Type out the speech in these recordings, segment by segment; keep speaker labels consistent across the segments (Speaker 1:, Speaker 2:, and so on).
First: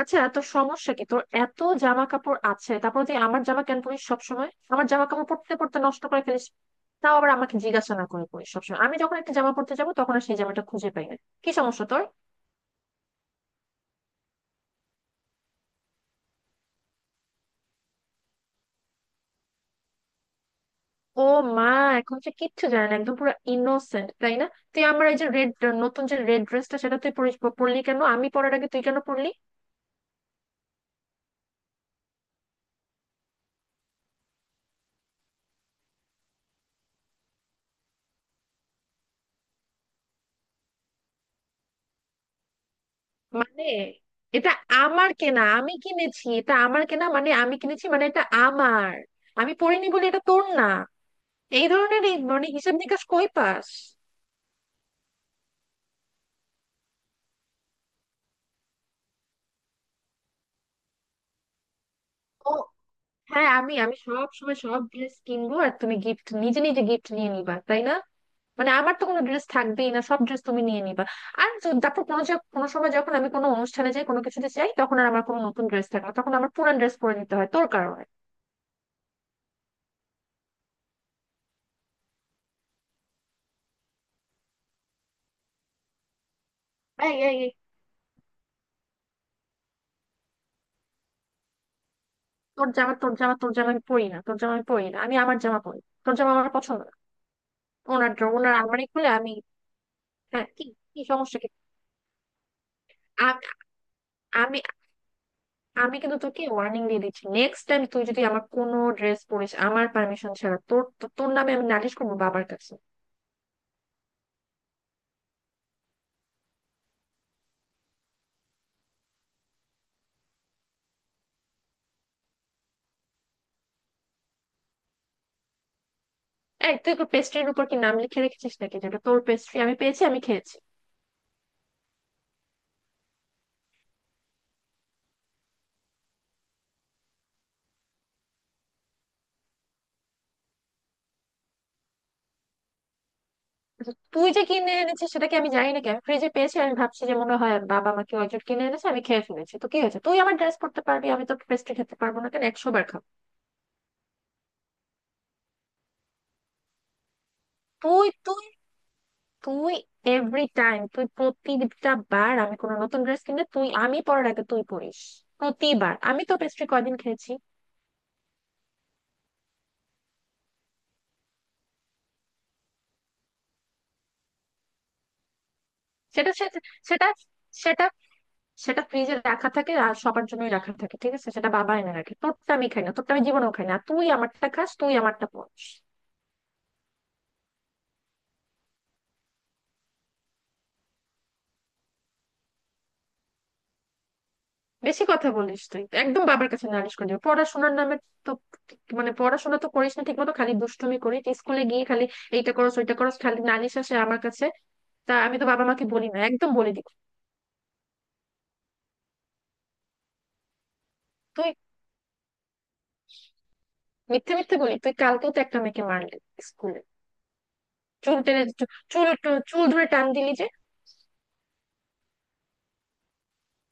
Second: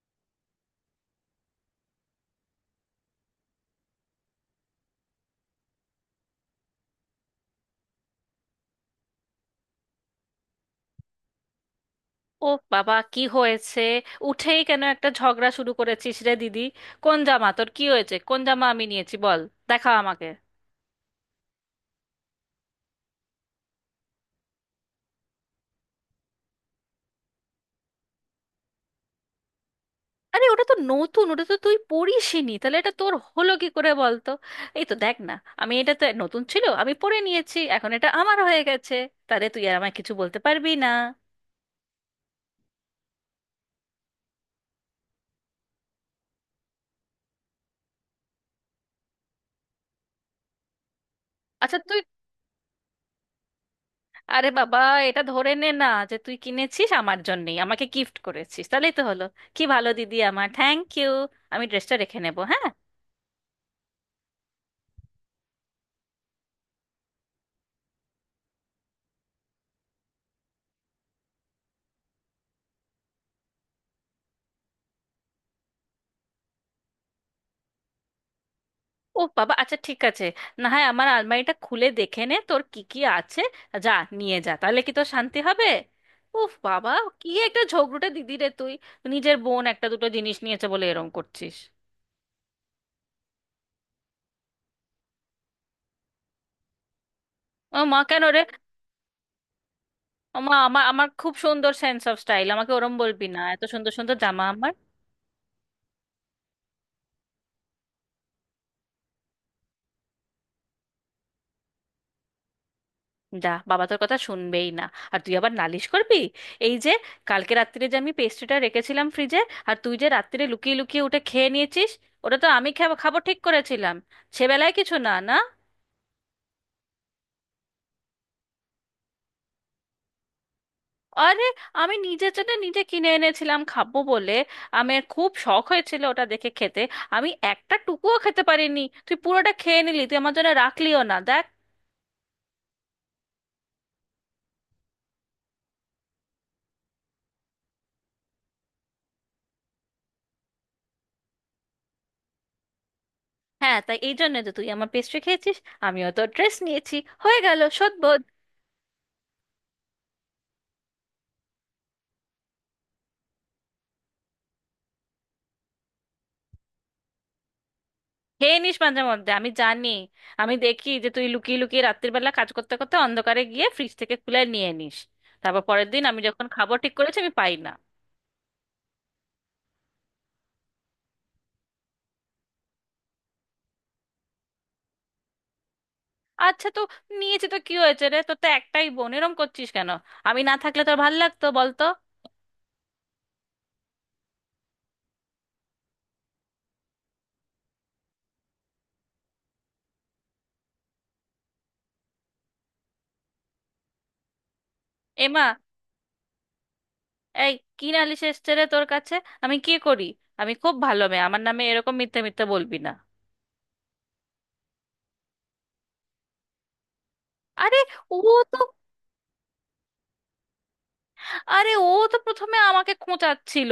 Speaker 1: আচ্ছা, তোর সমস্যা কি? তোর এত জামা কাপড় আছে, তারপর তুই আমার জামা কেন পরিস? সবসময় আমার জামা কাপড় পরতে পরতে নষ্ট করে ফেলিস। তাও আবার আমাকে জিজ্ঞাসা না করে পরিস। সবসময় আমি যখন একটা জামা পরতে যাবো তখন আর সেই জামাটা খুঁজে পাই না। কি সমস্যা তোর?
Speaker 2: ও বাবা, কি হয়েছে? উঠেই কেন একটা ঝগড়া শুরু করেছিস রে দিদি? কোন জামা? তোর কি হয়েছে? কোন জামা আমি নিয়েছি বল, দেখা আমাকে।
Speaker 1: ও মা, এখন সে কিচ্ছু জানে না, একদম পুরো ইনোসেন্ট, তাই না? তুই আমার এই যে রেড নতুন যে রেড ড্রেসটা সেটা তুই পরলি কেন? আমি পরার আগে তুই কেন পরলি?
Speaker 2: আরে ওটা তো নতুন, ওটা তো তুই পরিসনি, তাহলে এটা তোর হলো কি করে বল তো। এই তো দেখ না, আমি এটা তো নতুন ছিল, আমি পরে নিয়েছি, এখন এটা আমার হয়ে গেছে। তাহলে তুই আর আমায় কিছু বলতে পারবি না।
Speaker 1: মানে, এটা আমার কেনা, আমি কিনেছি, এটা আমার কেনা মানে আমি কিনেছি মানে এটা আমার। আমি পরিনি বলে এটা তোর না। এই
Speaker 2: আচ্ছা তুই,
Speaker 1: ধরনের এই মানে হিসাব নিকাশ কই পাস?
Speaker 2: আরে বাবা, এটা ধরে নে না, যে তুই কিনেছিস আমার জন্যই, আমাকে গিফট করেছিস, তাহলেই তো হলো। কি ভালো দিদি আমার, থ্যাংক ইউ। আমি ড্রেসটা রেখে নেবো,
Speaker 1: ও,
Speaker 2: হ্যাঁ।
Speaker 1: হ্যাঁ, আমি আমি সব সময় সব ড্রেস কিনবো আর তুমি নিজে নিজে গিফট নিয়ে নিবা, তাই না? মানে আমার তো কোনো ড্রেস থাকবেই না, সব ড্রেস তুমি নিয়ে নিবা। আর তারপর কোনো কোনো সময় যখন আমি কোনো অনুষ্ঠানে যাই কোনো কিছুতে যাই তখন আর আমার কোনো নতুন ড্রেস থাকে না, তখন আমার পুরান ড্রেস পরে নিতে হয় তোর কারণে।
Speaker 2: ও বাবা, আচ্ছা ঠিক আছে, না হয় আমার আলমারিটা খুলে দেখে নে তোর কি কি আছে, যা নিয়ে যা, তাহলে কি তোর শান্তি হবে? উফ বাবা,
Speaker 1: এই,
Speaker 2: কি
Speaker 1: এই, এই!
Speaker 2: একটা ঝগড়ুটে দিদি রে তুই, নিজের বোন একটা দুটো জিনিস নিয়েছে বলে এরম করছিস।
Speaker 1: তোর জামা তোর জামা তোর জামা আমি পরি না, তোর জামা আমি পরি না, আমি আমার জামা পরি। তোর জামা আমার পছন্দ না।
Speaker 2: ও মা,
Speaker 1: ওনার
Speaker 2: কেন রে?
Speaker 1: ওনার আলমারি খুলে আমি।
Speaker 2: ও
Speaker 1: হ্যাঁ,
Speaker 2: মা,
Speaker 1: কি?
Speaker 2: আমার
Speaker 1: কি
Speaker 2: আমার খুব
Speaker 1: সমস্যা কি?
Speaker 2: সুন্দর সেন্স অফ স্টাইল, আমাকে ওরম বলবি না,
Speaker 1: আ-
Speaker 2: এত সুন্দর সুন্দর জামা
Speaker 1: আমি
Speaker 2: আমার।
Speaker 1: আমি কিন্তু তোকে ওয়ার্নিং দিয়ে দিচ্ছি, নেক্সট টাইম তুই যদি আমার কোনো ড্রেস পরিস আমার পারমিশন ছাড়া, তোর নামে আমি নালিশ করবো বাবার কাছে।
Speaker 2: যা বাবা, তোর কথা শুনবেই না, আর তুই আবার নালিশ করবি। এই যে কালকে রাত্রিরে যে আমি পেস্ট্রিটা রেখেছিলাম ফ্রিজে, আর তুই যে রাত্রিরে লুকিয়ে লুকিয়ে ওটা খেয়ে নিয়েছিস, ওটা তো আমি খাবো খাবো ঠিক করেছিলাম, সেবেলায় কিছু না না।
Speaker 1: এই, তুই কি পেস্ট্রির উপর কি নাম লিখে রেখেছিস নাকি? যেটা তোর পেস্ট্রি, আমি পেয়েছি আমি খেয়েছি।
Speaker 2: আরে আমি নিজের জন্য নিজে কিনে এনেছিলাম খাবো বলে, আমার খুব শখ হয়েছিল ওটা দেখে খেতে, আমি একটা টুকুও খেতে পারিনি, তুই পুরোটা খেয়ে নিলি, তুই আমার জন্য রাখলিও না দেখ।
Speaker 1: কিন্তু তুই যে কিনে এনেছিস সেটা কি আমি জানি নাকি? আমি ফ্রিজে পেয়েছি, আমি ভাবছি যে মনে হয় বাবা আমাকে অর্জন কিনে এনেছে, আমি খেয়ে ফেলেছি। তো কি হয়েছে? তুই আমার ড্রেস পরতে পারবি, আমি তো পেস্ট্রি খেতে পারবো না কেন? একশো বার খাবো।
Speaker 2: হ্যাঁ তাই, এই জন্য যে তুই আমার পেস্ট্রি খেয়েছিস আমিও তো ড্রেস নিয়েছি, হয়ে গেল শোধ।
Speaker 1: তুই তুই তুই এভরি টাইম, তুই প্রতিটা বার আমি কোনো নতুন ড্রেস কিনলে, তুই আমি পরার আগে তুই পরিস। প্রতিবার আমি তো পেস্ট্রি কয়দিন খেয়েছি?
Speaker 2: খেয়ে নিস মাঝে মধ্যে আমি জানি, আমি দেখি যে তুই লুকিয়ে লুকিয়ে রাত্রির বেলা কাজ করতে করতে অন্ধকারে গিয়ে ফ্রিজ থেকে খুলে নিয়ে নিস, তারপর পরের দিন আমি
Speaker 1: সেটা
Speaker 2: যখন
Speaker 1: সে-
Speaker 2: খাবো ঠিক
Speaker 1: সেটা
Speaker 2: করেছি আমি পাই না।
Speaker 1: সেটা সেটা ফ্রিজে রাখা থাকে আর সবার জন্যই রাখা থাকে, ঠিক আছে? সেটা বাবা এনে রাখে, তোরটা আমি খাই না, তোরটা আমি জীবনেও খাই না। আর তুই আমারটা খাস, তুই আমারটা পড়িস।
Speaker 2: আচ্ছা তো নিয়েছি তো কি হয়েছে রে, তোর তো একটাই বোন, এরম করছিস কেন? আমি না থাকলে তোর ভাল লাগতো বলতো?
Speaker 1: বেশি কথা বলিস তুই, একদম বাবার কাছে নালিশ করে দিবি। পড়াশোনার নামে, তো মানে, পড়াশোনা তো করিস না ঠিক মতো, খালি দুষ্টুমি করিস স্কুলে গিয়ে। খালি এইটা করস ওইটা করস, খালি নালিশ আসে আমার কাছে। তা আমি
Speaker 2: এমা,
Speaker 1: তো বাবা মাকে বলি না, একদম বলে দিই।
Speaker 2: এই কি নালিশ এসছে রে তোর কাছে? আমি কি করি? আমি খুব ভালো মেয়ে, আমার
Speaker 1: তুই
Speaker 2: নামে এরকম মিথ্যে মিথ্যে বলবি না।
Speaker 1: মিথ্যে মিথ্যে বলি? তুই কালকেও তো একটা মেয়েকে মারলি স্কুলে,
Speaker 2: আরে
Speaker 1: চুল
Speaker 2: ও
Speaker 1: টেনে।
Speaker 2: তো
Speaker 1: চুল চুল ধরে টান দিলি যে।
Speaker 2: আরে ও তো প্রথমে আমাকে খোঁচাচ্ছিল,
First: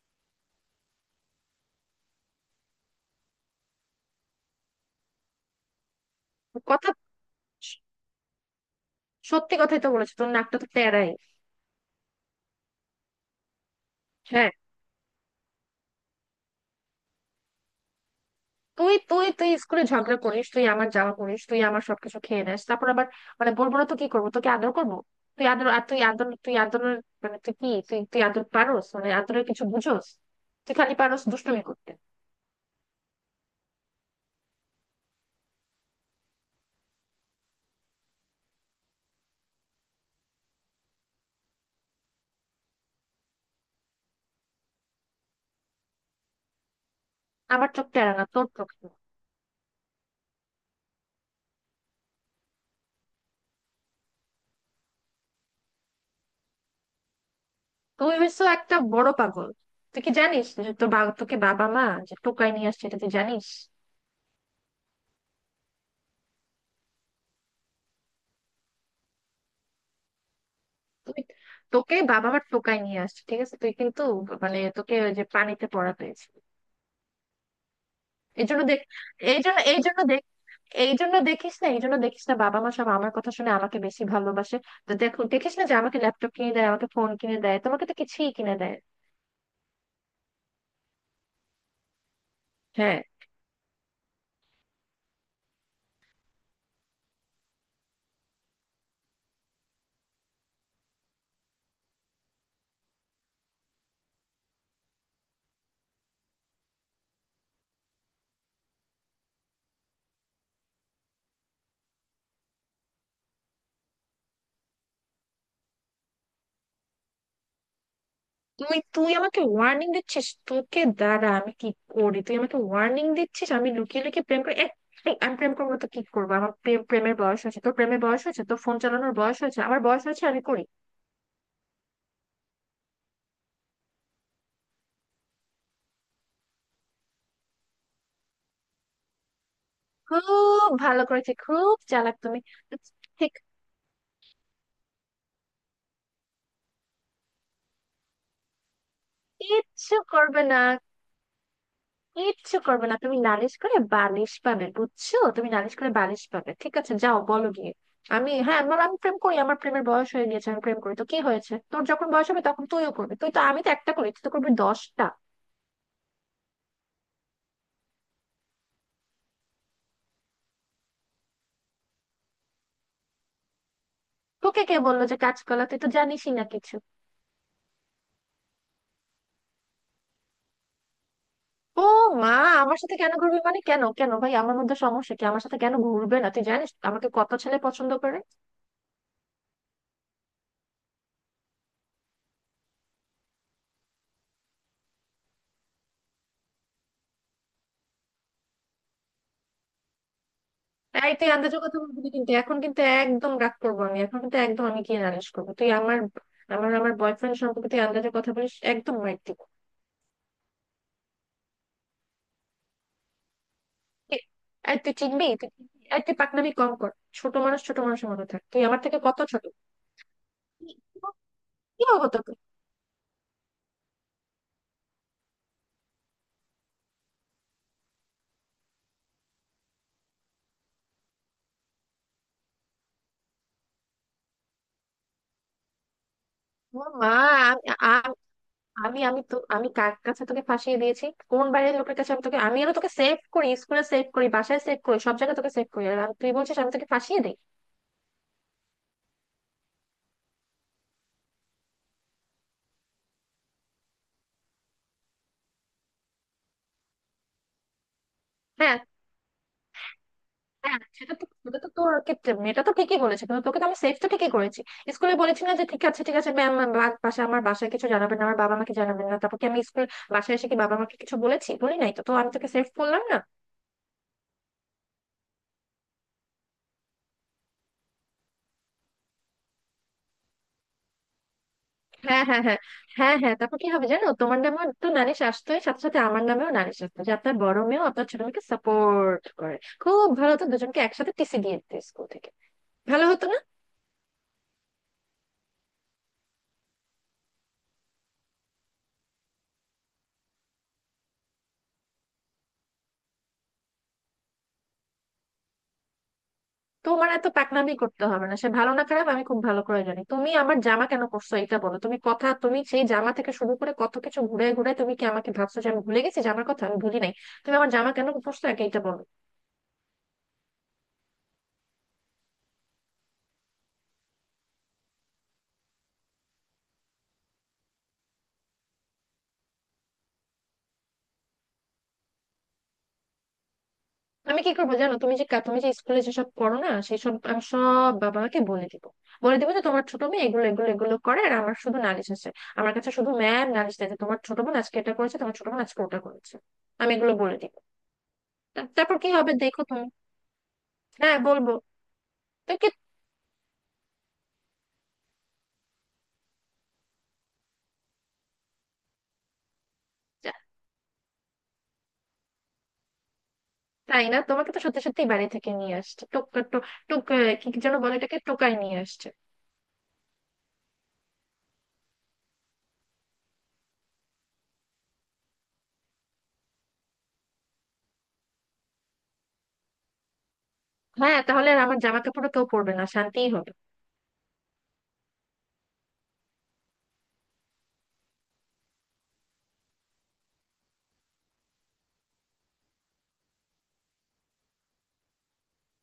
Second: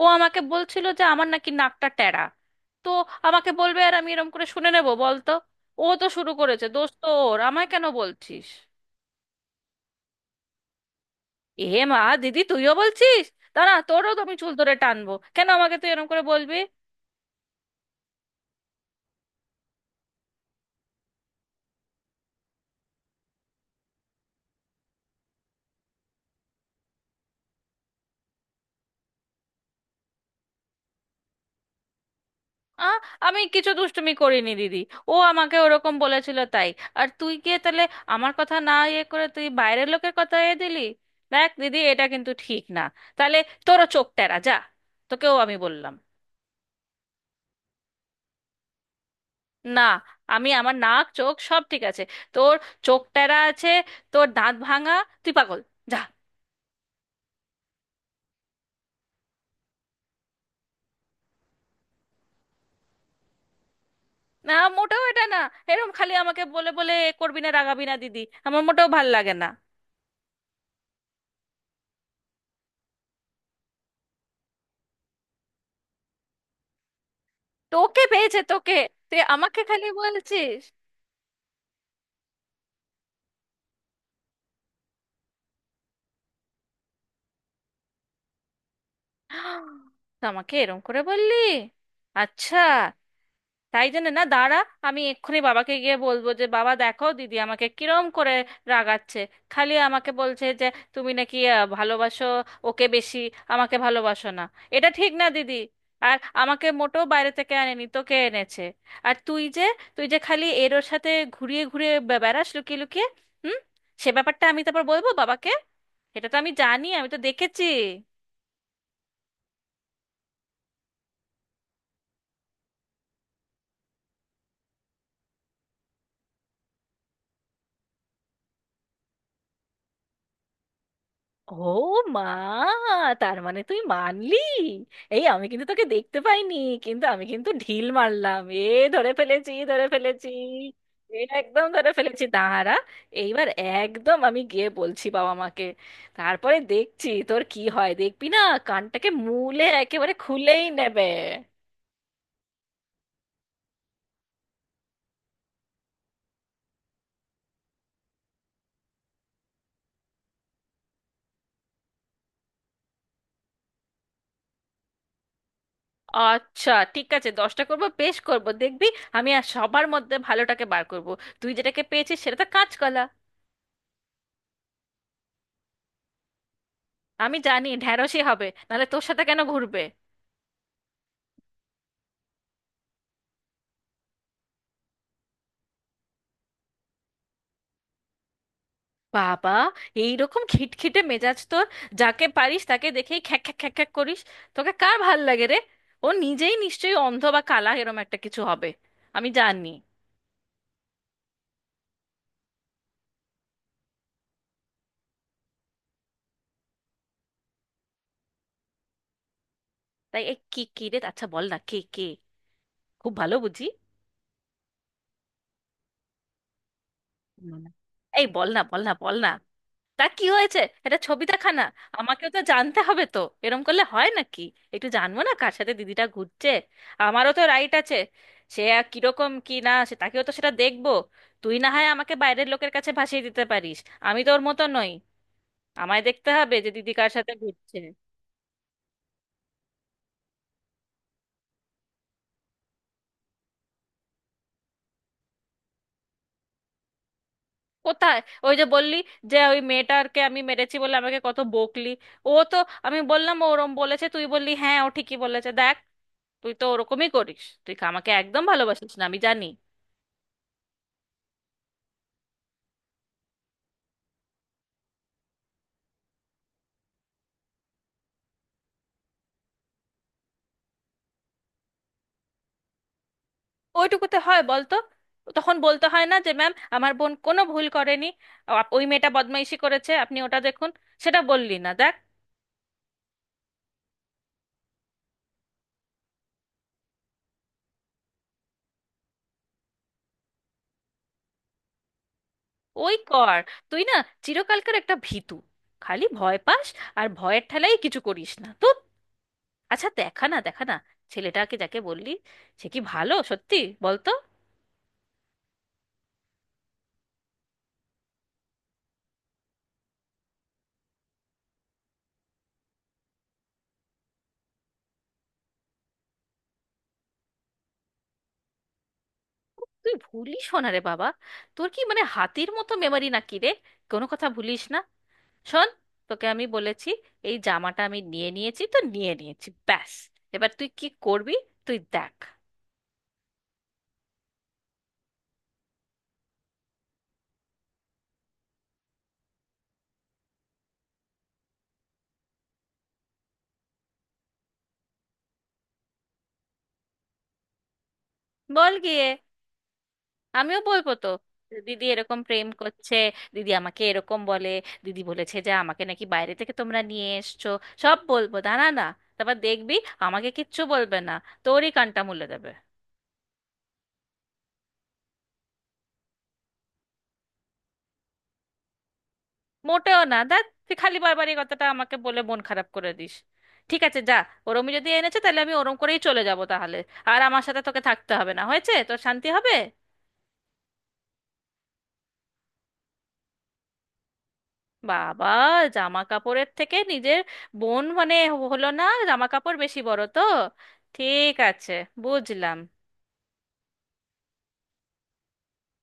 Speaker 2: ও আমাকে বলছিল যে আমার নাকি নাকটা টেরা, তো আমাকে বলবে আর আমি এরম করে শুনে নেব বলতো? ও তো শুরু করেছে,
Speaker 1: কথা
Speaker 2: দোষ তো ওর, আমায় কেন বলছিস?
Speaker 1: সত্যি কথাই তো বলেছো, তোর নাকটা তো তেড়াই।
Speaker 2: এ মা দিদি, তুইও বলছিস? দাঁড়া, তোরও তো আমি
Speaker 1: হ্যাঁ,
Speaker 2: চুল ধরে টানবো, কেন আমাকে তুই এরম করে বলবি?
Speaker 1: তুই তুই তুই স্কুলে ঝগড়া করিস, তুই আমার জামা করিস, তুই আমার সবকিছু খেয়ে নেস, তারপর আবার মানে বলবো না তো কি করবো? তোকে আদর করবো? তুই আদর, আর তুই আদর, তুই আদরের মানে তুই কি? তুই তুই আদর পারোস? মানে আদরের কিছু বুঝোস? তুই খালি পারোস দুষ্টুমি করতে।
Speaker 2: আ আমি কিছু দুষ্টুমি করিনি দিদি, ও আমাকে ওরকম বলেছিল তাই, আর তুই গিয়ে তাহলে আমার কথা না ইয়ে করে তুই বাইরের লোকের কথা এ দিলি। দেখ দিদি, এটা কিন্তু ঠিক না। তাহলে তোরও চোখ টেরা, যা, তোকেও আমি বললাম।
Speaker 1: আমার চোখ টেরা না, তোর চোখ টেরা।
Speaker 2: না, আমি আমার নাক চোখ সব ঠিক আছে, তোর চোখ টেরা আছে, তোর দাঁত ভাঙা, তুই পাগল, যা।
Speaker 1: তুই হচ্ছে একটা বড় পাগল। তুই কি জানিস যে তোকে বাবা মা যে টোকাই নিয়ে আসছে, এটা তুই জানিস?
Speaker 2: না, মোটেও এটা না, এরম খালি আমাকে বলে বলে এ করবি না, রাগাবি না দিদি, আমার মোটেও ভাল লাগে না।
Speaker 1: তুই তোকে বাবা মা টোকাই নিয়ে আসছে, ঠিক আছে? তুই কিন্তু, মানে, তোকে ওই যে পানিতে পড়া পেয়েছে।
Speaker 2: তোকে পেয়েছে,
Speaker 1: এই জন্য
Speaker 2: তোকে।
Speaker 1: দেখ,
Speaker 2: তুই
Speaker 1: এই জন্য
Speaker 2: আমাকে
Speaker 1: এই
Speaker 2: খালি
Speaker 1: জন্য দেখ,
Speaker 2: বলছিস,
Speaker 1: এই জন্য দেখিস না, এই জন্য দেখিস না, বাবা মা সব আমার কথা শুনে আমাকে বেশি ভালোবাসে। তো দেখো, দেখিস না যে আমাকে ল্যাপটপ কিনে দেয়, আমাকে ফোন কিনে দেয়, তোমাকে তো কিছুই কিনে দেয়?
Speaker 2: তা আমাকে এরম করে বললি? আচ্ছা,
Speaker 1: হ্যাঁ,
Speaker 2: তাই জন্য না দাঁড়া, আমি এক্ষুনি বাবাকে গিয়ে বলবো যে বাবা দেখো দিদি আমাকে কিরম করে রাগাচ্ছে, খালি আমাকে বলছে যে তুমি নাকি ভালোবাসো ওকে বেশি, আমাকে ভালোবাসো না। এটা ঠিক না দিদি। আর আমাকে মোটেও বাইরে থেকে আনেনি, তোকে এনেছে। আর তুই যে, তুই যে খালি এর ওর সাথে ঘুরিয়ে ঘুরিয়ে বেড়াস লুকিয়ে লুকিয়ে, হুম, সে ব্যাপারটা আমি তারপর বলবো বাবাকে, এটা তো আমি জানি, আমি তো দেখেছি।
Speaker 1: তুই তুই আমাকে ওয়ার্নিং দিচ্ছিস? তোকে দাঁড়া, আমি কি করি? তুই আমাকে ওয়ার্নিং দিচ্ছিস আমি লুকিয়ে লুকিয়ে প্রেম করি? এই, আমি প্রেম করবো তো কি করবো? আমার প্রেমের বয়স হয়েছে, তোর প্রেমের বয়স হয়েছে? তোর ফোন চালানোর বয়স হয়েছে, আমার বয়স হয়েছে, আমি করি।
Speaker 2: ও মা, তার মানে তুই মানলি? এই আমি কিন্তু তোকে দেখতে পাইনি, কিন্তু আমি কিন্তু ঢিল মারলাম এ, ধরে ফেলেছি ধরে ফেলেছি!
Speaker 1: খুব ভালো
Speaker 2: এ
Speaker 1: করেছে,
Speaker 2: একদম
Speaker 1: খুব
Speaker 2: ধরে
Speaker 1: চালাক
Speaker 2: ফেলেছি,
Speaker 1: তুমি।
Speaker 2: দাঁড়া
Speaker 1: ঠিক।
Speaker 2: এইবার, একদম আমি গিয়ে বলছি বাবা মাকে, তারপরে দেখছি তোর কি হয়, দেখবি না, কানটাকে মূলে
Speaker 1: কিচ্ছু
Speaker 2: একেবারে
Speaker 1: করবে না,
Speaker 2: খুলেই নেবে।
Speaker 1: কিচ্ছু করবে না, তুমি নালিশ করে বালিশ পাবে বুঝছো? তুমি নালিশ করে বালিশ পাবে। ঠিক আছে, যাও, বলো গিয়ে। হ্যাঁ, আমি প্রেম করি, আমার প্রেমের বয়স হয়ে গেছে, আমি প্রেম করি, তো কি হয়েছে? তোর যখন বয়স হবে তখন তুইও করবি। তুই তো আমি তো একটা করি, তুই তো করবি দশটা।
Speaker 2: আচ্ছা ঠিক আছে, দশটা করব, বেশ করব, দেখবি, আমি আর সবার মধ্যে ভালোটাকে বার করব, তুই যেটাকে পেয়েছিস সেটা তো কাঁচকলা।
Speaker 1: তোকে কে বললো যে কাজ কলা? তুই তো জানিসই না কিছু।
Speaker 2: আমি জানি ঢ্যাঁড়শই হবে, নাহলে তোর সাথে কেন ঘুরবে?
Speaker 1: ও মা, আমার সাথে কেন ঘুরবি মানে? কেন, কেন ভাই, আমার মধ্যে সমস্যা কি? আমার সাথে কেন ঘুরবে না? তুই জানিস আমাকে কত ছেলে পছন্দ করে?
Speaker 2: বাবা, এইরকম খিটখিটে মেজাজ তোর, যাকে পারিস তাকে দেখেই খ্যাক খ্যাক খ্যাক খ্যাক করিস, তোকে কার ভাল লাগে রে? ও নিজেই নিশ্চয়ই অন্ধ বা কালা এরম একটা কিছু হবে, আমি জানি।
Speaker 1: এই, তুই আন্দাজের কথা বলবি না কিন্তু, এখন কিন্তু একদম রাগ করবো আমি, এখন কিন্তু একদম আমি কি নালিশ করবো। তুই আমার আমার আমার বয়ফ্রেন্ড সম্পর্কে তুই আন্দাজের কথা বলিস, একদম মাইর দিব।
Speaker 2: তাই এ কি কি রে, আচ্ছা বল না, কে কে, খুব ভালো বুঝি।
Speaker 1: আর তুই চিনবি? তুই চিনবি? এই, তুই পাকনামি কম কর, ছোট
Speaker 2: হুম।
Speaker 1: মানুষ ছোট মানুষের মতো
Speaker 2: এই
Speaker 1: থাক,
Speaker 2: বল না,
Speaker 1: তুই আমার
Speaker 2: বল না,
Speaker 1: থেকে
Speaker 2: বল
Speaker 1: কত
Speaker 2: না,
Speaker 1: ছোট।
Speaker 2: তা কি হয়েছে?
Speaker 1: কি
Speaker 2: এটা ছবি দেখা না,
Speaker 1: কি হবো
Speaker 2: আমাকেও
Speaker 1: তোকে।
Speaker 2: তো জানতে হবে তো, এরম করলে হয় নাকি, একটু জানবো না কার সাথে দিদিটা ঘুরছে, আমারও তো রাইট আছে, সে আর কিরকম কি না সে, তাকেও তো সেটা দেখবো। তুই না হয় আমাকে বাইরের লোকের কাছে ভাসিয়ে দিতে পারিস, আমি তো ওর মতো নই, আমায় দেখতে হবে যে
Speaker 1: ও
Speaker 2: দিদি
Speaker 1: মা,
Speaker 2: কার সাথে
Speaker 1: আমি
Speaker 2: ঘুরছে।
Speaker 1: আ- আমি আমি তো আমি কার কাছে তোকে ফাঁসিয়ে দিয়েছি? কোন বাইরের লোকের কাছে? আমি আরো তোকে সেভ করি, স্কুলে সেভ করি, বাসায় সেভ করি, সব জায়গায় তোকে সেভ করি। আর তুই বলছিস আমি তোকে ফাঁসিয়ে দিই?
Speaker 2: কোথায়? ওই যে বললি যে ওই মেয়েটাকে আমি মেরেছি বলে আমাকে কত বকলি, ও তো, আমি বললাম ও ওরম বলেছে, তুই বললি হ্যাঁ ও ঠিকই বলেছে দেখ, তুই তো ওরকমই করিস, তুই আমাকে একদম
Speaker 1: হ্যাঁ,
Speaker 2: ভালোবাসিস না আমি জানি।
Speaker 1: হ্যাঁ, সেটা তো তোর ক্ষেত্রে মেয়েটা তো ঠিকই বলেছে, কিন্তু তোকে তো আমি সেফ তো ঠিকই করেছি। স্কুলে বলেছি না যে ঠিক আছে, ঠিক আছে ম্যাম, আমার বাসায় কিছু জানাবেন না, আমার বাবা মাকে জানাবেন না? তারপর কি আমি বাসায় এসে কি বাবা মাকে কিছু বলেছি? বলি নাই তো তো আমি তোকে সেফ বললাম না?
Speaker 2: ওইটুকুতে হয় বলতো? তখন বলতে হয় না যে ম্যাম আমার বোন কোনো ভুল করেনি, ওই মেয়েটা বদমাইশি করেছে, আপনি ওটা দেখুন, সেটা বললি না দেখ।
Speaker 1: হ্যাঁ, হ্যাঁ, হ্যাঁ, হ্যাঁ, হ্যাঁ, তারপর কি হবে জানো? তোমার নামেও তো নালিশ আসতোই, সাথে সাথে আমার নামেও নালিশ আসতো যে আপনার বড় মেয়েও আপনার ছোট মেয়েকে সাপোর্ট করে। খুব ভালো, তো দুজনকে একসাথে টিসি দিয়ে দিত স্কুল থেকে,
Speaker 2: ওই
Speaker 1: ভালো হতো না?
Speaker 2: কর, তুই না চিরকালকার একটা ভীতু, খালি ভয় পাস, আর ভয়ের ঠেলাই কিছু করিস না তো। আচ্ছা দেখা না, দেখা না, ছেলেটাকে যাকে বললি, সে কি ভালো সত্যি বলতো?
Speaker 1: তোমার এত পাকনামি করতে হবে না, সে ভালো না খারাপ আমি খুব ভালো করে জানি। তুমি আমার জামা কেন করছো এটা বলো। তুমি সেই জামা থেকে শুরু করে কত কিছু ঘুরে ঘুরে, তুমি কি আমাকে ভাবছো যে আমি ভুলে গেছি জামার কথা? আমি ভুলি নাই। তুমি আমার জামা কেন করছো, একে এটা বলো।
Speaker 2: তুই ভুলিস না রে বাবা, তোর কি মানে হাতির মতো মেমারি নাকি রে, কোনো কথা ভুলিস না। শোন, তোকে আমি বলেছি, এই জামাটা আমি নিয়ে নিয়েছি তো নিয়ে নিয়েছি, ব্যাস, এবার তুই কি করবি তুই দেখ।
Speaker 1: আমি কি করবো জানো? তুমি যে স্কুলে যেসব করো না, সেই সব আমি সব বাবা মাকে বলে দিব, বলে দিব যে তোমার ছোট মেয়ে এগুলো এগুলো এগুলো করে, আর আমার শুধু নালিশ আছে। আমার কাছে শুধু ম্যাম নালিশ দেয় যে তোমার ছোট বোন আজকে এটা করেছে, তোমার ছোট বোন আজকে ওটা করেছে। আমি এগুলো বলে দিব,
Speaker 2: বল
Speaker 1: তারপর
Speaker 2: গিয়ে,
Speaker 1: কি হবে দেখো তুমি।
Speaker 2: আমিও বলবো তো,
Speaker 1: হ্যাঁ, বলবো,
Speaker 2: দিদি এরকম প্রেম
Speaker 1: তো কি?
Speaker 2: করছে, দিদি আমাকে এরকম বলে, দিদি বলেছে যে আমাকে নাকি বাইরে থেকে তোমরা নিয়ে এসছো, সব বলবো দাঁড়া না, তারপর দেখবি, আমাকে কিচ্ছু বলবে না, তোরই কানটা মুলে দেবে।
Speaker 1: তাই না, তোমাকে তো সত্যি সত্যি বাড়ি থেকে নিয়ে আসছে। টোক টো- টোক আহ, কি যেন বলে এটাকে, টোকাই নিয়ে আসছে।
Speaker 2: মোটেও না দেখ, তুই খালি বারবার এই কথাটা আমাকে বলে মন খারাপ করে দিস। ঠিক আছে যা, ওরমই যদি এনেছে তাহলে আমি ওরম করেই চলে যাব তাহলে, আর আমার সাথে তোকে থাকতে হবে না, হয়েছে, তোর শান্তি হবে।
Speaker 1: হ্যাঁ, তাহলে আর আমার জামা কাপড়ও কেউ পরবে না, শান্তিই হবে।
Speaker 2: বাবা, জামা কাপড়ের থেকে নিজের বোন মানে হলো না, জামা কাপড় বেশি বড় তো। ঠিক আছে, বুঝলাম।